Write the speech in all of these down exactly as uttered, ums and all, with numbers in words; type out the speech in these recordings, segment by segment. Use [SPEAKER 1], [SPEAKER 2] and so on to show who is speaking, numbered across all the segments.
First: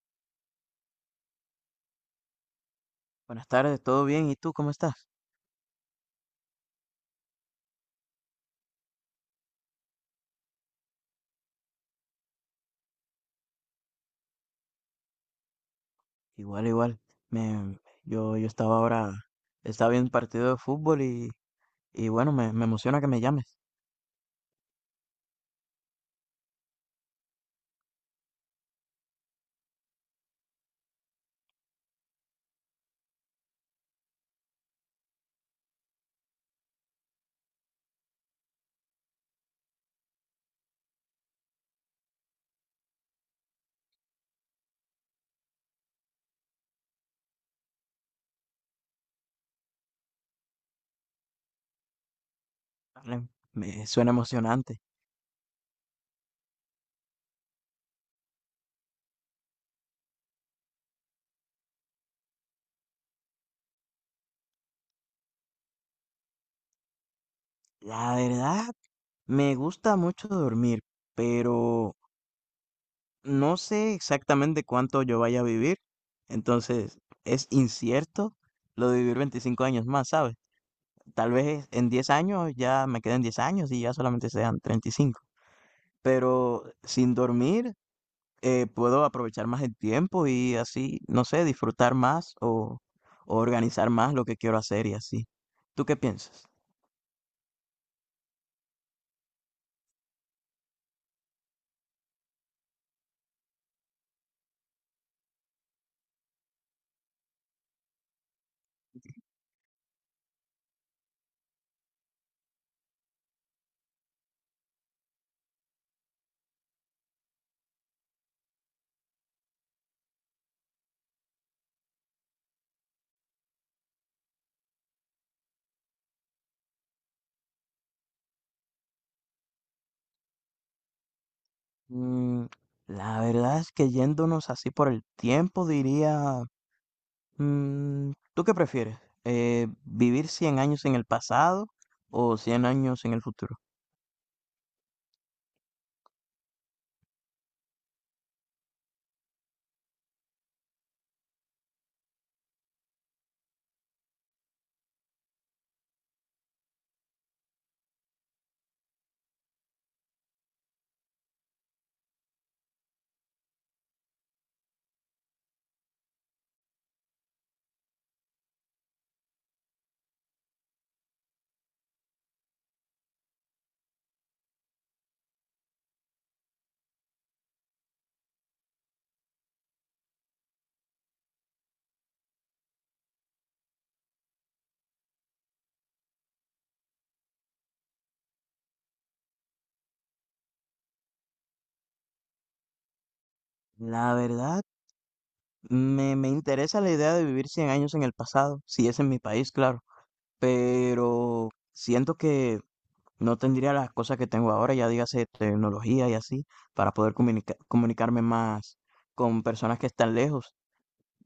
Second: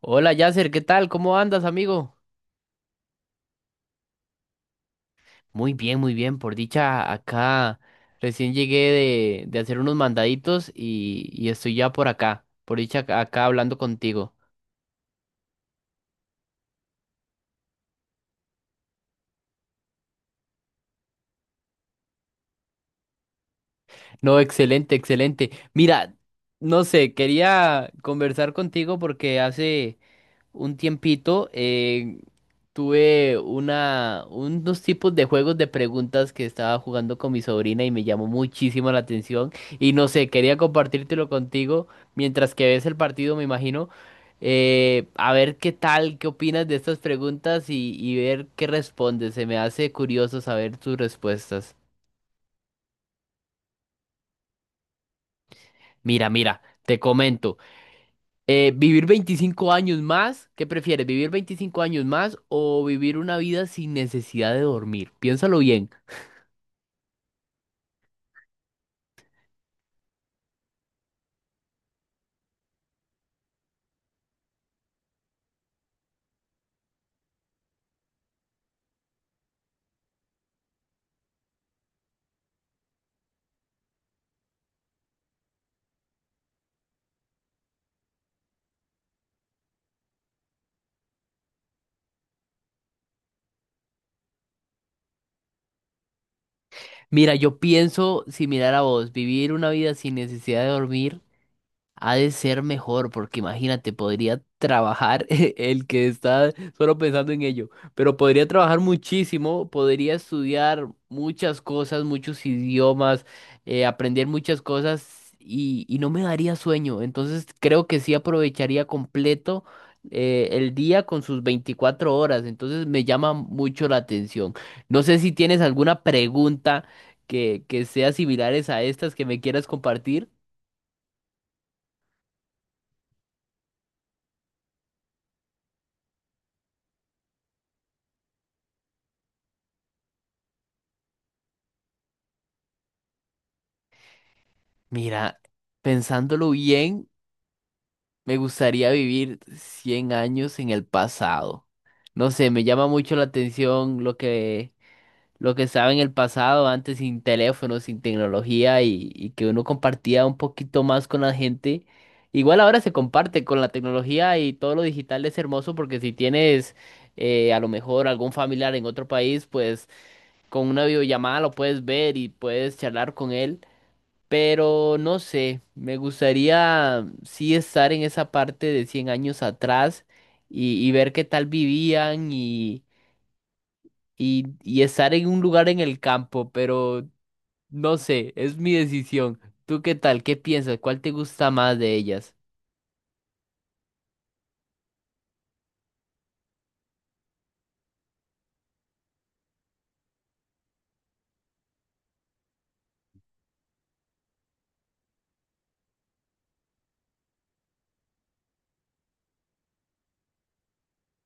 [SPEAKER 1] Hola Yasser, ¿qué tal? ¿Cómo andas, amigo?
[SPEAKER 2] Buenas tardes, ¿todo bien? ¿Y tú cómo estás?
[SPEAKER 1] Muy bien, muy bien. Por dicha, acá recién llegué de, de hacer unos mandaditos y, y estoy ya por acá. Por dicha, acá acá hablando contigo.
[SPEAKER 2] Igual, igual. Me, yo, yo estaba ahora, estaba viendo un partido de fútbol y, y bueno, me, me emociona que me llames.
[SPEAKER 1] No, excelente, excelente. Mira, no sé, quería conversar contigo porque hace un tiempito eh, tuve una, unos tipos de juegos de preguntas que estaba jugando con mi sobrina y me llamó muchísimo la atención. Y no sé, quería compartírtelo contigo mientras que ves el partido, me imagino. eh, a ver qué tal, qué opinas de estas preguntas y, y ver qué respondes. Se me hace curioso saber tus respuestas.
[SPEAKER 2] Vale, me suena emocionante.
[SPEAKER 1] Mira, mira, te comento. Eh, ¿vivir veinticinco años más? ¿Qué prefieres, vivir veinticinco años más o vivir una vida sin necesidad de dormir? Piénsalo bien.
[SPEAKER 2] La verdad, me gusta mucho dormir, pero no sé exactamente cuánto yo vaya a vivir. Entonces, es incierto lo de vivir veinticinco años más, ¿sabes? Tal vez en diez años ya me queden diez años y ya solamente sean treinta y cinco. Pero sin dormir eh, puedo aprovechar más el tiempo y así, no sé, disfrutar más o, o organizar más lo que quiero hacer y así. ¿Tú qué piensas?
[SPEAKER 1] Mira, yo pienso similar a vos, vivir una vida sin necesidad de dormir ha de ser mejor, porque imagínate, podría trabajar el que está solo pensando en ello, pero podría trabajar muchísimo, podría estudiar muchas cosas, muchos idiomas, eh, aprender muchas cosas y, y no me daría sueño. Entonces creo que sí aprovecharía completo eh, el día con sus veinticuatro horas. Entonces me llama mucho la atención. No sé si tienes alguna pregunta que, que sea similares a estas que me quieras compartir.
[SPEAKER 2] Mm, la verdad es que yéndonos así por el tiempo, diría, mm, ¿tú qué prefieres? Eh, ¿vivir cien años en el pasado o cien años en el futuro?
[SPEAKER 1] Mira, pensándolo bien, me gustaría vivir cien años en el pasado. No sé, me llama mucho la atención lo que, lo que estaba en el pasado, antes sin teléfono, sin tecnología y, y que uno compartía un poquito más con la gente. Igual ahora se comparte con la tecnología y todo lo digital es hermoso porque si tienes eh, a lo mejor algún familiar en otro país, pues con una videollamada lo puedes ver y puedes charlar con él. Pero no sé, me gustaría sí estar en esa parte de cien años atrás y, y ver qué tal vivían y, y, y estar en un lugar en el campo, pero no sé, es mi decisión. ¿Tú qué tal? ¿Qué piensas? ¿Cuál te gusta más de ellas?
[SPEAKER 2] La verdad, me, me interesa la idea de vivir cien años en el pasado, si es en mi país, claro, pero siento que no tendría las cosas que tengo ahora, ya dígase tecnología y así, para poder comunica- comunicarme más con personas que están lejos.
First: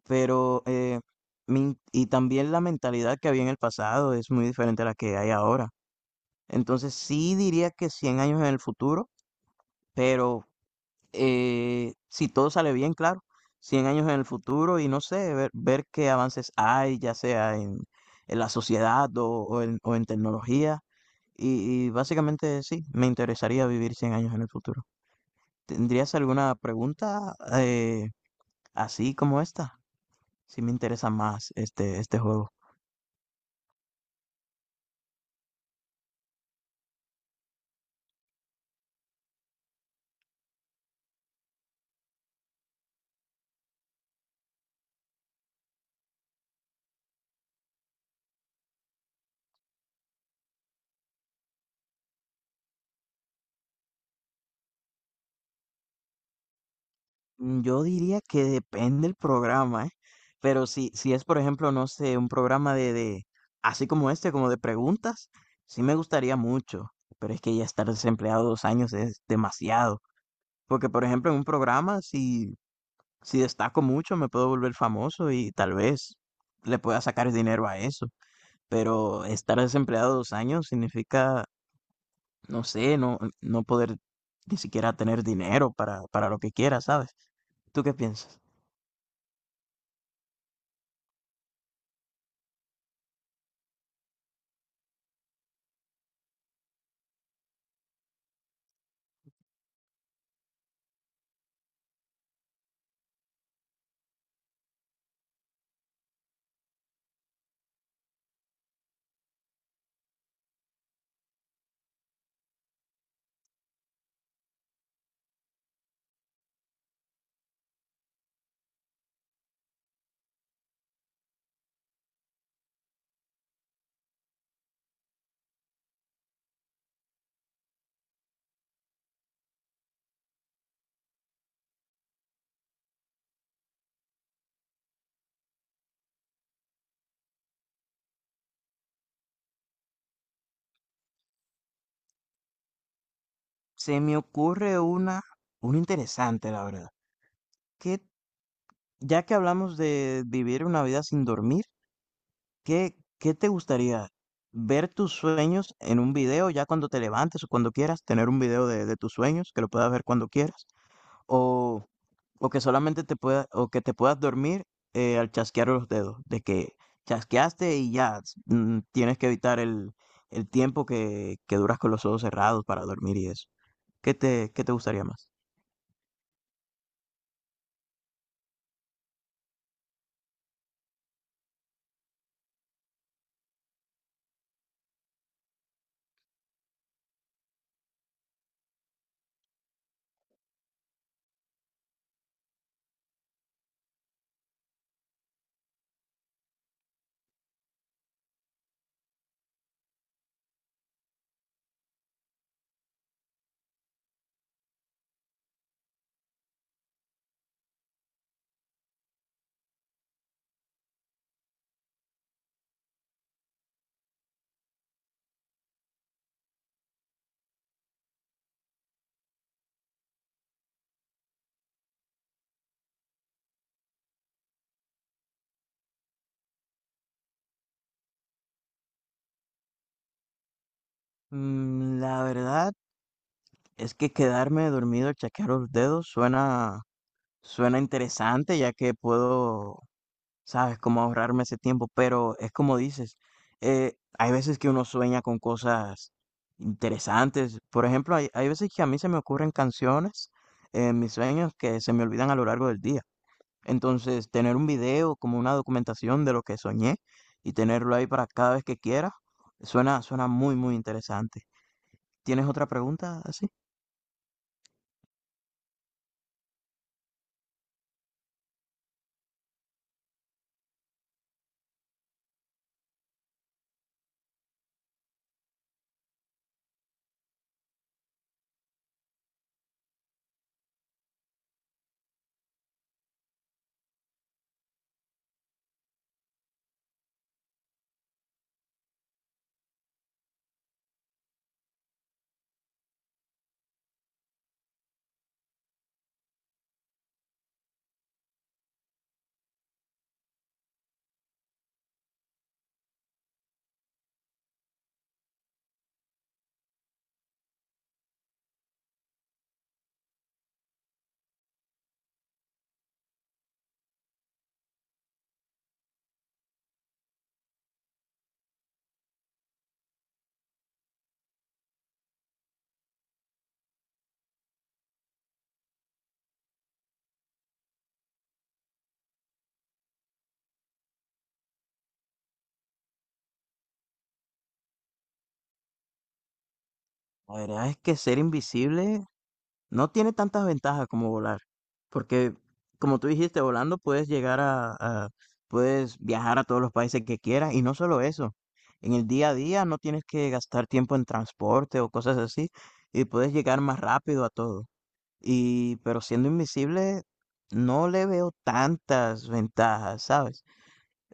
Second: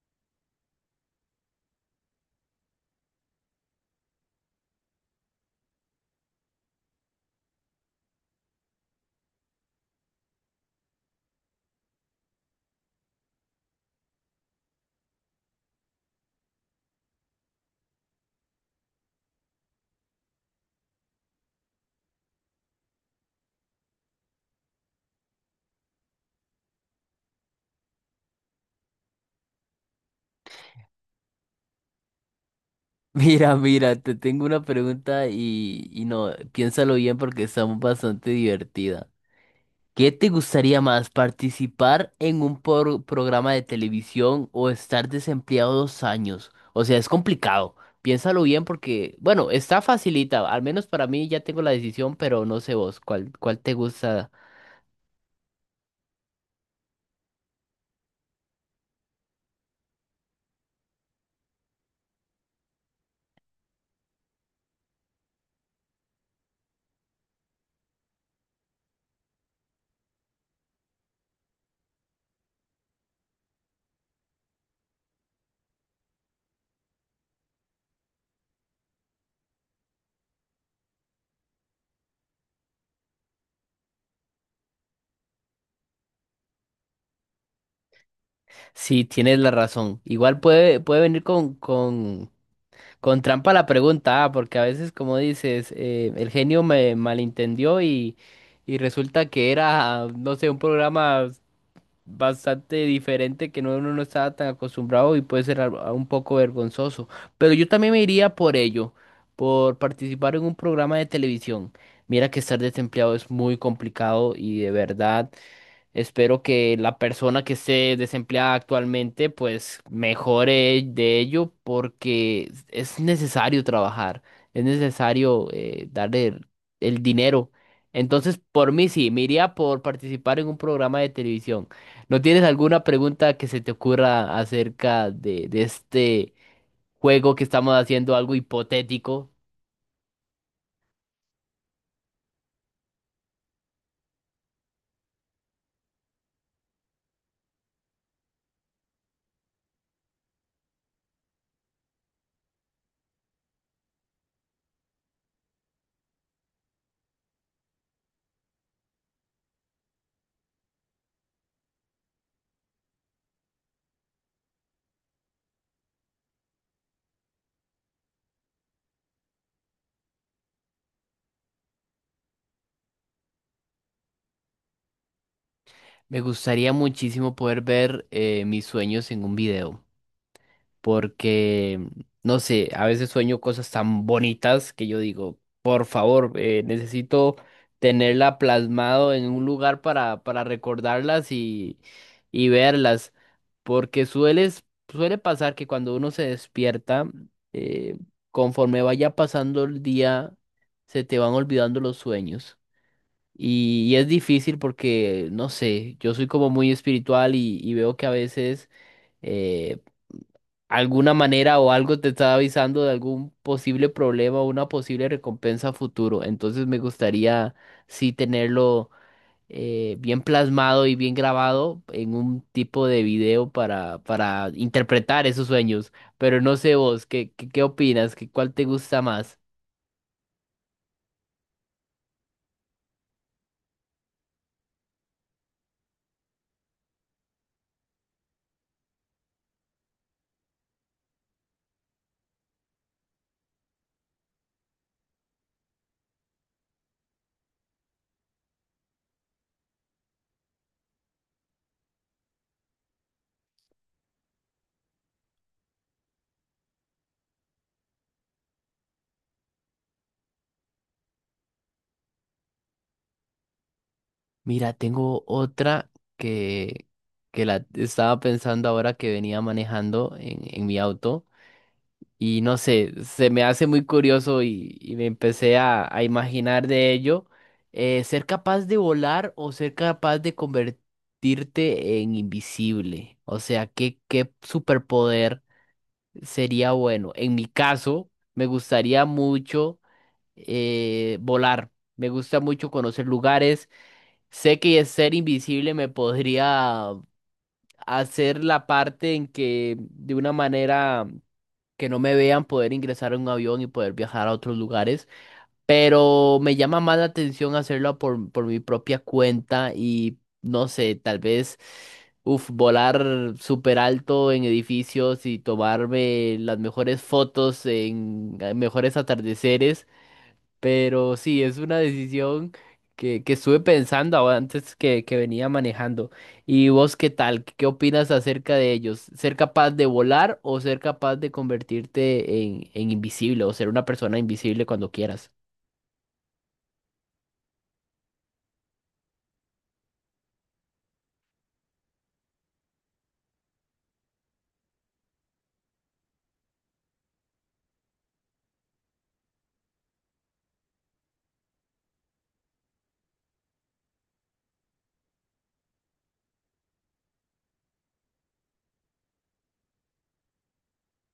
[SPEAKER 2] Pero, eh, mi- y también la mentalidad que había en el pasado es muy diferente a la que hay ahora. Entonces, sí diría que cien años en el futuro, pero eh, si todo sale bien, claro, cien años en el futuro y no sé, ver, ver qué avances hay, ya sea en, en la sociedad o, o en, o en tecnología. Y, y básicamente sí, me interesaría vivir cien años en el futuro. ¿Tendrías alguna pregunta eh, así como esta? Si me interesa más este, este juego.
[SPEAKER 1] Mira, mira, te tengo una pregunta y, y no, piénsalo bien porque está bastante divertida. ¿Qué te gustaría más, participar en un por- programa de televisión o estar desempleado dos años? O sea, es complicado. Piénsalo bien porque, bueno, está facilita. Al menos para mí ya tengo la decisión, pero no sé vos cuál, cuál te gusta.
[SPEAKER 2] Mm, yo diría que depende el programa, ¿eh? Pero si si es, por ejemplo, no sé, un programa de de así como este, como de preguntas, sí me gustaría mucho, pero es que ya estar desempleado dos años es demasiado, porque, por ejemplo, en un programa, si si destaco mucho, me puedo volver famoso y tal vez le pueda sacar dinero a eso, pero estar desempleado dos años significa, no sé, no no poder ni siquiera tener dinero para para lo que quiera, ¿sabes? ¿Tú qué piensas?
[SPEAKER 1] Sí, tienes la razón. Igual puede, puede venir con, con, con trampa la pregunta, ah, porque a veces, como dices, eh, el genio me malentendió y, y resulta que era, no sé, un programa bastante diferente que no, uno no estaba tan acostumbrado y puede ser al- a- un poco vergonzoso. Pero yo también me iría por ello, por participar en un programa de televisión. Mira que estar desempleado es muy complicado y de verdad. Espero que la persona que esté desempleada actualmente pues mejore de ello porque es necesario trabajar, es necesario eh, darle el, el dinero. Entonces, por mí sí, me iría por participar en un programa de televisión. ¿No tienes alguna pregunta que se te ocurra acerca de, de este juego que estamos haciendo, algo hipotético?
[SPEAKER 2] Se me ocurre una, una interesante, la verdad. Que ya que hablamos de vivir una vida sin dormir, ¿qué, qué te gustaría? ¿Ver tus sueños en un video ya cuando te levantes o cuando quieras? ¿Tener un video de, de tus sueños que lo puedas ver cuando quieras? ¿O, o que solamente te pueda, o que te puedas dormir eh, al chasquear los dedos? De que chasqueaste y ya mm, tienes que evitar el, el tiempo que, que duras con los ojos cerrados para dormir y eso. ¿Qué te, qué te gustaría más?
[SPEAKER 1] Me gustaría muchísimo poder ver eh, mis sueños en un video. Porque, no sé, a veces sueño cosas tan bonitas que yo digo, por favor, eh, necesito tenerla plasmado en un lugar para, para recordarlas y, y verlas, porque sueles, suele pasar que cuando uno se despierta, eh, conforme vaya pasando el día, se te van olvidando los sueños. Y, y es difícil porque, no sé, yo soy como muy espiritual y, y veo que a veces... eh, alguna manera o algo te está avisando de algún posible problema o una posible recompensa a futuro. Entonces me gustaría sí tenerlo eh, bien plasmado y bien grabado en un tipo de video para, para interpretar esos sueños. Pero no sé vos, ¿qué, qué, qué opinas? ¿Qué, cuál te gusta más?
[SPEAKER 2] Mm, La verdad es que quedarme dormido al chasquear los dedos suena, suena interesante, ya que puedo, sabes, cómo ahorrarme ese tiempo, pero es como dices, eh, hay veces que uno sueña con cosas interesantes. Por ejemplo, hay, hay veces que a mí se me ocurren canciones en mis sueños que se me olvidan a lo largo del día. Entonces, tener un video como una documentación de lo que soñé y tenerlo ahí para cada vez que quiera, suena, suena muy, muy interesante. ¿Tienes otra pregunta así?
[SPEAKER 1] Mira, tengo otra que, que la estaba pensando ahora que venía manejando en, en mi auto. Y no sé, se me hace muy curioso y, y me empecé a, a imaginar de ello, eh, ser capaz de volar o ser capaz de convertirte en invisible. O sea, ¿qué, qué superpoder sería bueno? En mi caso, me gustaría mucho eh, volar. Me gusta mucho conocer lugares. Sé que ser invisible me podría hacer la parte en que de una manera que no me vean poder ingresar a un avión y poder viajar a otros lugares, pero me llama más la atención hacerlo por, por mi propia cuenta y no sé, tal vez, uf, volar súper alto en edificios y tomarme las mejores fotos en eh, mejores atardeceres. Pero sí, es una decisión que, que estuve pensando ahora antes que, que venía manejando. ¿Y vos qué tal? ¿Qué opinas acerca de ellos? ¿Ser capaz de volar o ser capaz de convertirte en, en invisible o ser una persona invisible cuando quieras?
[SPEAKER 2] La verdad es que ser invisible no tiene tantas ventajas como volar, porque como tú dijiste, volando puedes llegar a, a- puedes viajar a todos los países que quieras y no solo eso. En el día a día no tienes que gastar tiempo en transporte o cosas así y puedes llegar más rápido a todo. Y pero siendo invisible no le veo tantas ventajas, ¿sabes?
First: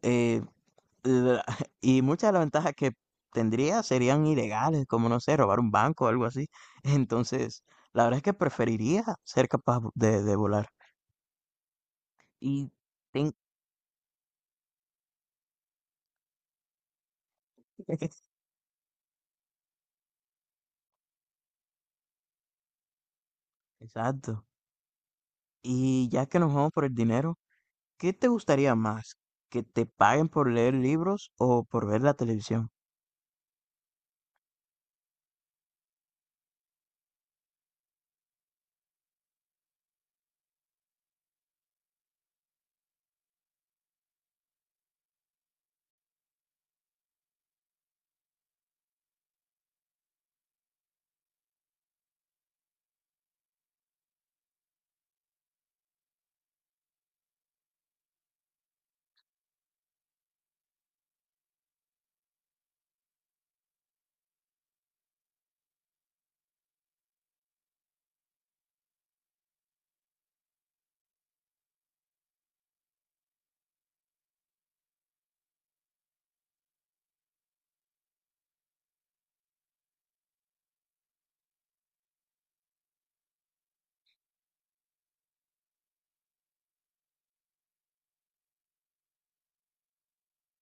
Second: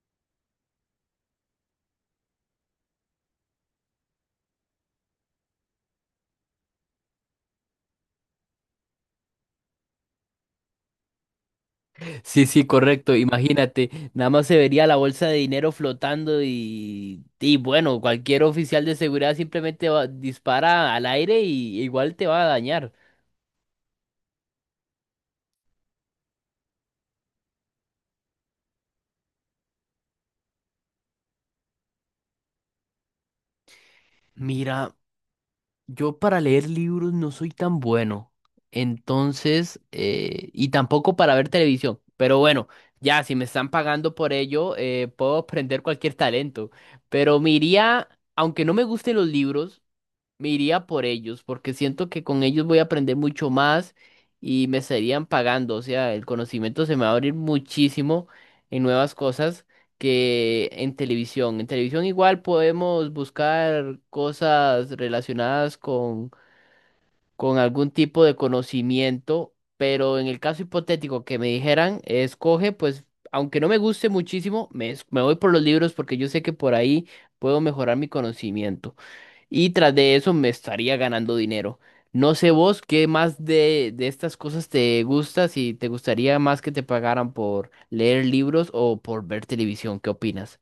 [SPEAKER 2] Eh, la- Y muchas de las ventajas que tendría serían ilegales, como no sé, robar un banco o algo así. Entonces, la verdad es que preferiría ser capaz de, de volar.
[SPEAKER 1] Sí, sí,
[SPEAKER 2] Y
[SPEAKER 1] correcto.
[SPEAKER 2] ten-
[SPEAKER 1] Imagínate, nada más se vería la bolsa de dinero flotando y, y bueno, cualquier oficial de seguridad simplemente va- dispara al aire y igual te va a dañar.
[SPEAKER 2] Exacto. Y ya que nos vamos por el dinero, ¿qué te gustaría más? ¿Que te paguen por leer libros o por ver la televisión?
[SPEAKER 1] Mira. Yo para leer libros no soy tan bueno. Entonces, eh, y tampoco para ver televisión. Pero bueno, ya, si me están pagando por ello, eh, puedo aprender cualquier talento. Pero me iría, aunque no me gusten los libros. Me iría por ellos, porque siento que con ellos voy a aprender mucho más y me estarían pagando. O sea, el conocimiento se me va a abrir muchísimo en nuevas cosas que en televisión. En televisión igual podemos buscar cosas relacionadas con, con algún tipo de conocimiento, pero en el caso hipotético que me dijeran, escoge, pues aunque no me guste muchísimo, me, es- me voy por los libros porque yo sé que por ahí puedo mejorar mi conocimiento y tras de eso me estaría ganando dinero. No sé vos qué más de, de estas cosas te gusta, si te gustaría más que te pagaran por leer libros o por ver televisión, ¿qué opinas?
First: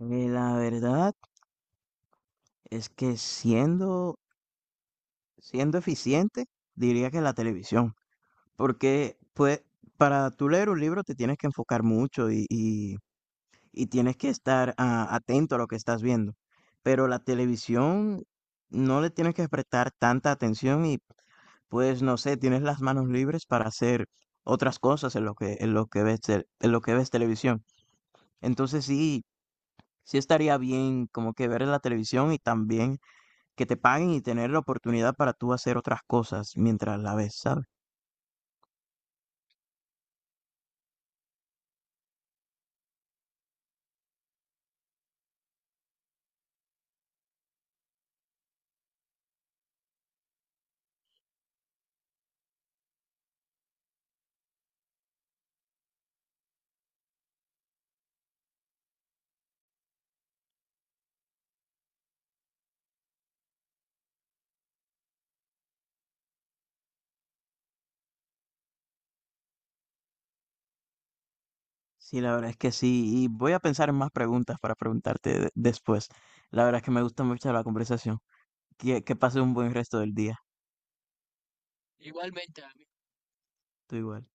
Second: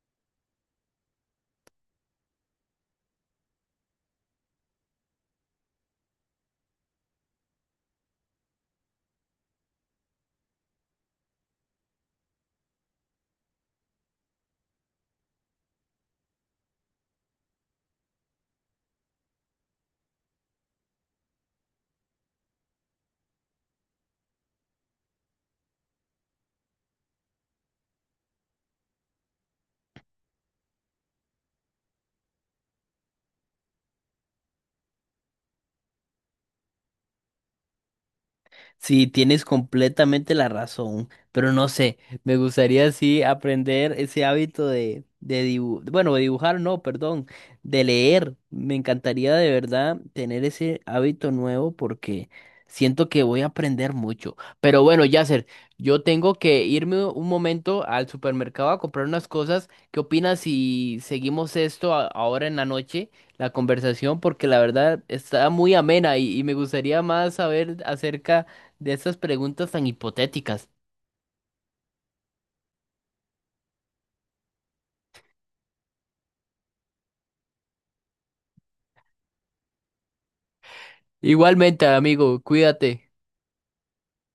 [SPEAKER 2] Eh, La verdad es que siendo, siendo eficiente, diría que la televisión. Porque, pues, para tú leer un libro te tienes que enfocar mucho y, y- y tienes que estar ah, atento a lo que estás viendo. Pero la televisión no le tienes que prestar tanta atención y, pues, no sé, tienes las manos libres para hacer otras cosas en lo que, en lo que ves, tel- en lo que ves televisión. Entonces sí, sí estaría bien como que ver la televisión y también que te paguen y tener la oportunidad para tú hacer otras cosas mientras la ves, ¿sabes?
[SPEAKER 1] Sí, tienes completamente la razón, pero no sé, me gustaría sí aprender ese hábito de, de dibujar, bueno, de dibujar no, perdón, de leer. Me encantaría de verdad tener ese hábito nuevo porque siento que voy a aprender mucho. Pero bueno, Yasser, yo tengo que irme un momento al supermercado a comprar unas cosas. ¿Qué opinas si seguimos esto a- ahora en la noche? La conversación porque la verdad está muy amena y, y me gustaría más saber acerca de esas preguntas tan hipotéticas.
[SPEAKER 2] Sí, la verdad es que sí, y voy a pensar en más preguntas para preguntarte de- después. La verdad es que me gusta mucho la conversación. Que, que pases un buen resto del día.
[SPEAKER 1] Igualmente, amigo, cuídate.
[SPEAKER 2] Tú igual.